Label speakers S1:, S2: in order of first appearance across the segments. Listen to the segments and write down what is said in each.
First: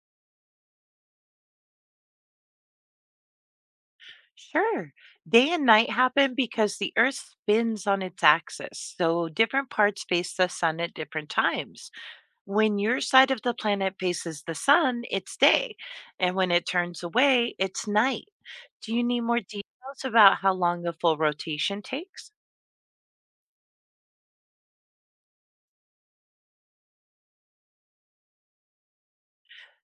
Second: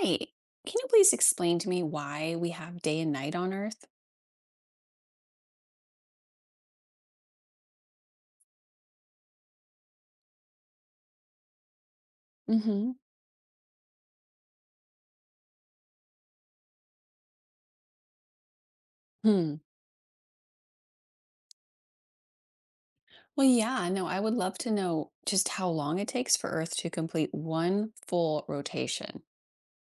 S1: Hi. Can you please explain to me why we have day and night on Earth?
S2: Sure. Day and night happen because the Earth spins on its axis, so different parts face the sun at different times. When
S1: Mm-hmm.
S2: your side of the planet faces the sun, it's day, and when it turns away, it's night. Do you need more
S1: Hmm.
S2: details about how long a full rotation takes?
S1: Well, yeah, no, I would love to know just how long it takes for Earth to complete one full rotation.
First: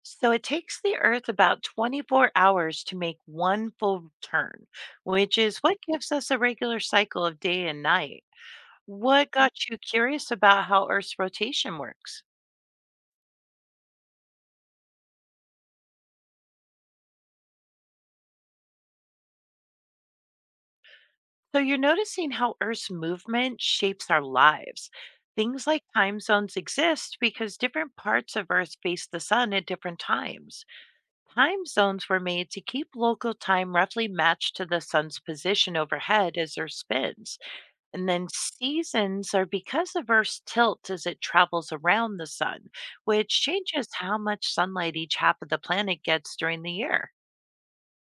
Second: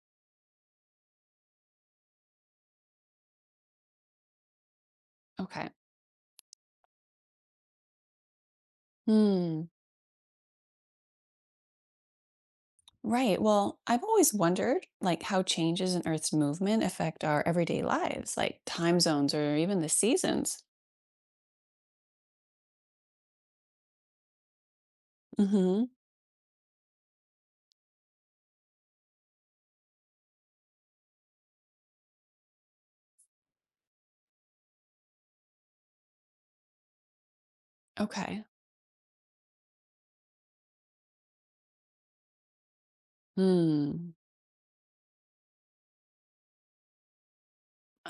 S2: So it takes the Earth about 24 hours to make one full turn, which is
S1: Okay.
S2: what gives us a regular cycle of day and night. What
S1: Hmm.
S2: got you curious about how Earth's rotation works?
S1: Right. Well, I've always wondered like how changes in Earth's movement affect our everyday lives, like time zones or even the seasons.
S2: So you're noticing how Earth's movement shapes our lives. Things like
S1: Mm-hmm.
S2: time zones exist because different parts of Earth face the sun at different times. Time zones were made to keep local time roughly matched to the sun's position overhead as Earth spins. And then
S1: Okay.
S2: seasons are because of Earth's tilt as it travels around the sun, which changes
S1: Hmm.
S2: how much sunlight each half of the planet gets during the year.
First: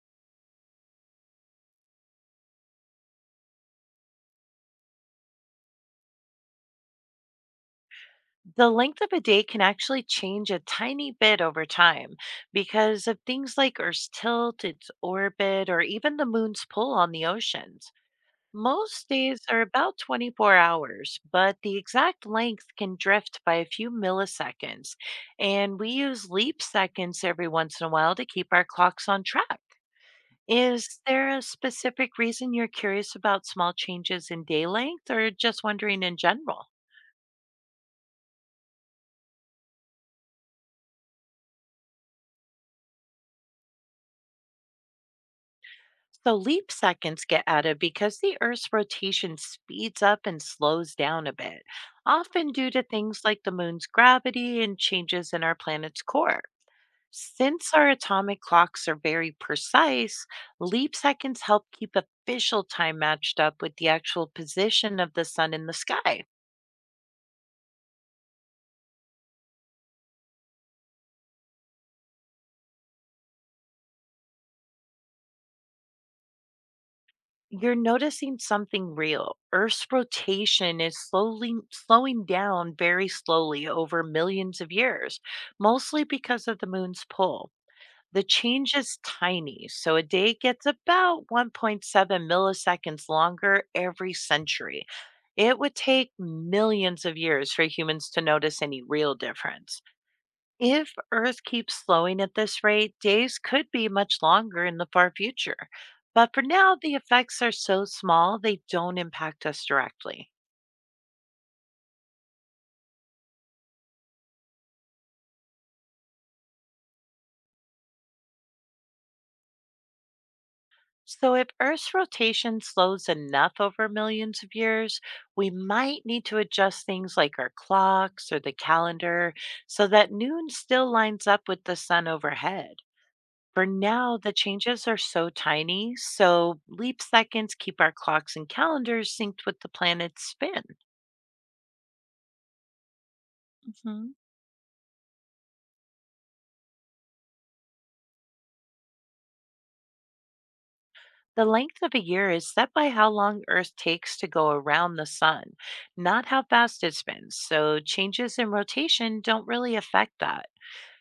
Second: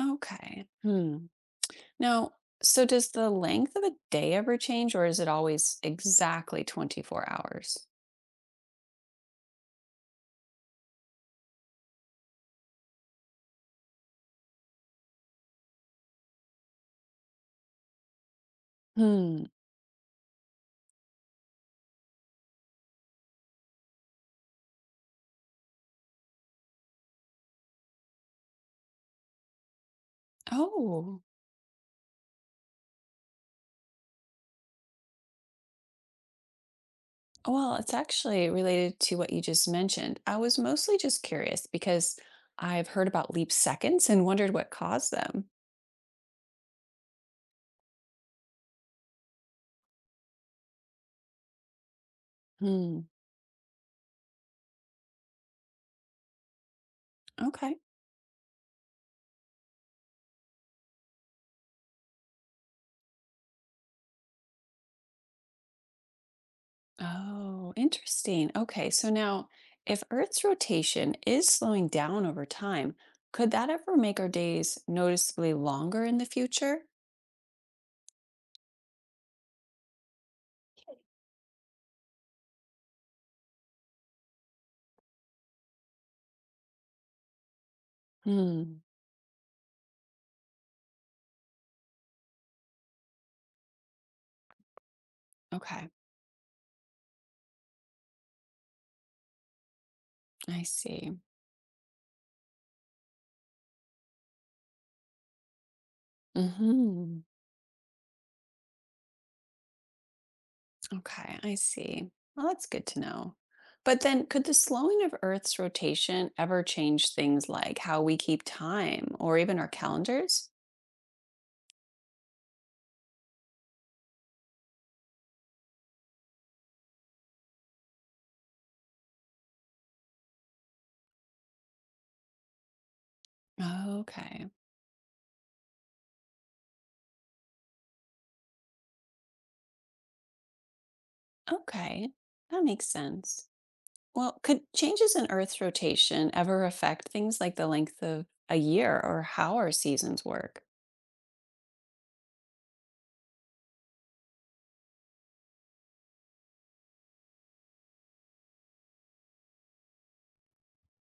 S1: Okay. Hmm. Now, so does the length of a day ever change, or is it always exactly 24 hours?
S2: The length of a day can actually change a tiny bit over time because of things like Earth's tilt, its orbit, or even the moon's pull on the oceans. Most days
S1: Hmm.
S2: are about 24 hours, but the exact length can drift by a few milliseconds. And we use leap seconds every once in a while to keep our clocks on track. Is
S1: Oh,
S2: there a specific reason you're curious about small changes in day length or just wondering in general?
S1: well, it's actually related to what you just mentioned. I was mostly just curious because I've heard about leap seconds and wondered what caused them.
S2: So leap seconds get added because the Earth's rotation speeds up and slows down a bit, often due to
S1: Hmm.
S2: things like the moon's gravity and changes in our planet's core. Since
S1: Okay.
S2: our atomic clocks are very precise, leap seconds help keep official time matched up with the actual position of the sun in the sky.
S1: Oh, interesting. Okay. So now, if Earth's rotation is slowing down over time, could that ever make our days noticeably longer in the future?
S2: You're noticing something real. Earth's rotation is slowly slowing down, very slowly over millions of years, mostly because of the moon's pull. The change
S1: Hmm.
S2: is tiny, so a day gets about 1.7 milliseconds longer every century. It would
S1: Okay.
S2: take millions of years for humans to notice any real difference.
S1: I
S2: If
S1: see.
S2: Earth keeps slowing at this rate, days could be much longer in the far future. But for now, the
S1: Hmm.
S2: effects are so small they don't impact us directly.
S1: Okay, I see. Well, that's good to know. But then, could the slowing of Earth's rotation ever change things like how we keep time or even our calendars?
S2: So, if Earth's rotation slows enough over millions of years, we might need to adjust things like our clocks or the calendar so that noon still lines up with the sun overhead. For now, the
S1: Okay,
S2: changes are so tiny, so leap seconds keep our clocks and calendars synced with the planet's spin.
S1: okay, that makes sense.
S2: Mhm.
S1: Well, could changes in Earth's rotation ever affect things like the length of a year or how our seasons work?
S2: The length of a year is set by how long Earth takes to go around the sun, not how fast it spins. So changes in rotation don't really affect that.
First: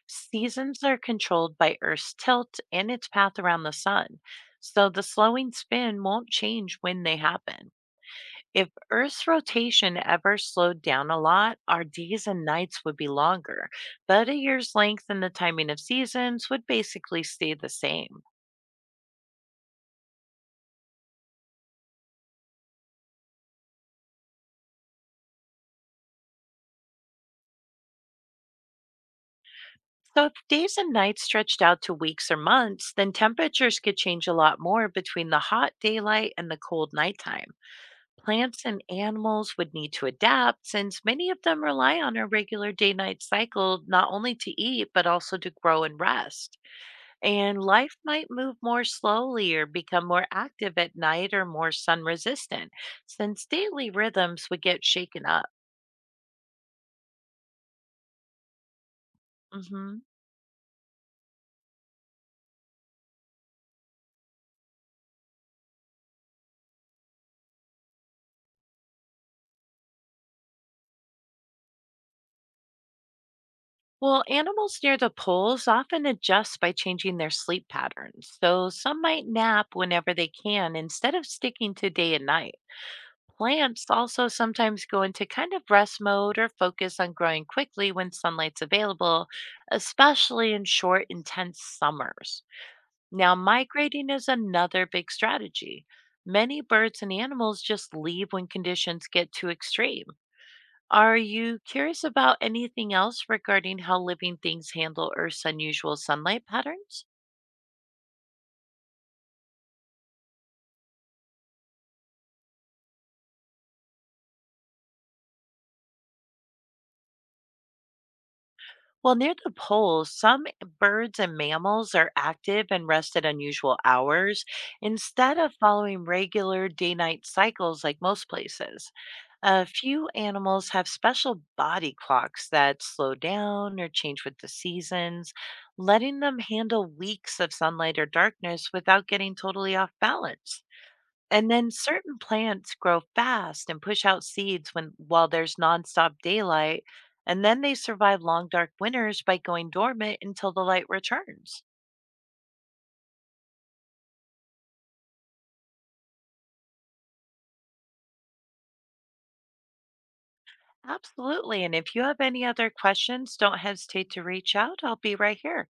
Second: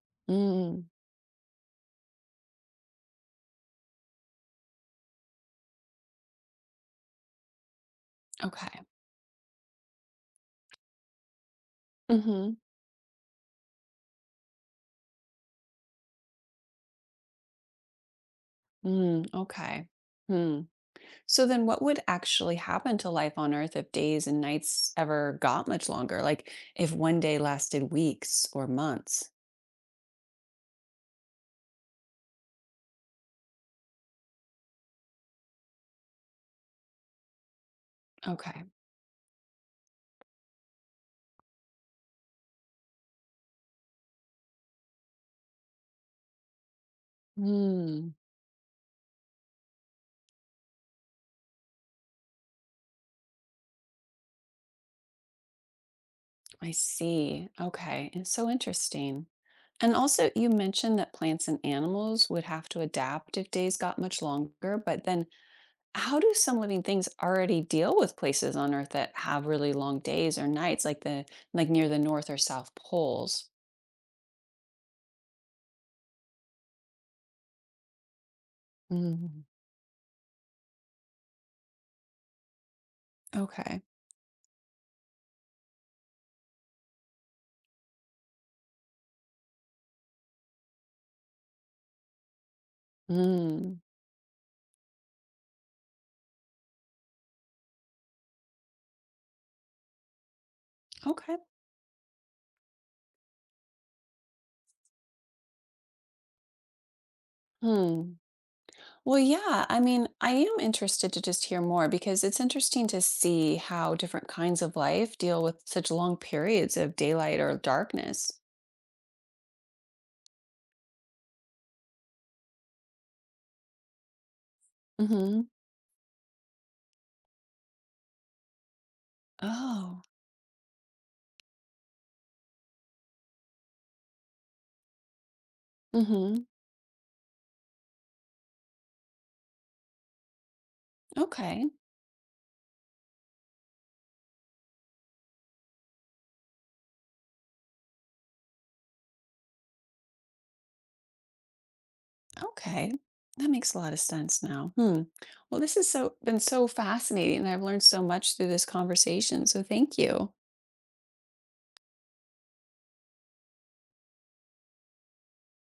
S2: Seasons
S1: Mm,
S2: are controlled by Earth's tilt and its path around the sun. So the slowing spin won't change when they happen. If
S1: okay.
S2: Earth's rotation ever slowed down a lot, our days and
S1: Mm-hmm.
S2: nights would be longer, but a year's length and the timing of seasons would basically stay the same.
S1: Mm, okay. Hmm. So then what would actually happen to life on Earth if days and nights ever got much longer? Like if one day lasted weeks or months?
S2: So, if days and nights stretched out to weeks or months, then temperatures could change a lot more between the hot daylight and the cold nighttime.
S1: Okay.
S2: Plants and animals would need to adapt since many of them rely on a regular day night cycle not only to eat, but also to grow and rest. And life
S1: Hmm.
S2: might move more slowly or become more active at night or more sun resistant since daily rhythms would get shaken up.
S1: I see. Okay. It's so interesting.
S2: Hmm.
S1: And also, you mentioned that plants and animals would have to adapt if days got much longer. But then, how do some living things already deal with places on Earth that have really long days or nights, like the like near the North or South poles?
S2: Well, animals near the poles often adjust by changing their sleep patterns. So some might
S1: Mm,
S2: nap whenever they can instead of sticking to day and night.
S1: okay.
S2: Plants also sometimes go into kind of rest mode or focus on growing quickly when sunlight's available, especially in short, intense summers. Now,
S1: Mm,
S2: migrating is another big strategy. Many birds and animals just leave when conditions get too extreme. Are
S1: okay.
S2: you curious about anything else regarding how living things handle Earth's unusual sunlight patterns?
S1: Hmm. Well, yeah. I mean, I am interested to just hear more because it's interesting to see how different kinds of life deal with such long periods of daylight or darkness.
S2: Well, near the poles, some birds and mammals are active and rest at unusual hours instead
S1: Mm-hmm.
S2: of following regular day night cycles like most places. A
S1: Oh.
S2: few animals have special body clocks that slow down or change with the seasons, letting them
S1: Mm-hmm.
S2: handle weeks of sunlight or darkness without getting totally off balance. And then
S1: Okay.
S2: certain plants grow fast and push out seeds when while there's nonstop daylight, and then they survive long dark winters by going dormant until the light returns.
S1: Okay. That makes a lot of sense now. Hmm. Well, this has been so fascinating, and I've learned so much through this conversation. So thank you.
S2: Absolutely. And if you have any other questions, don't hesitate to reach out. I'll be right here.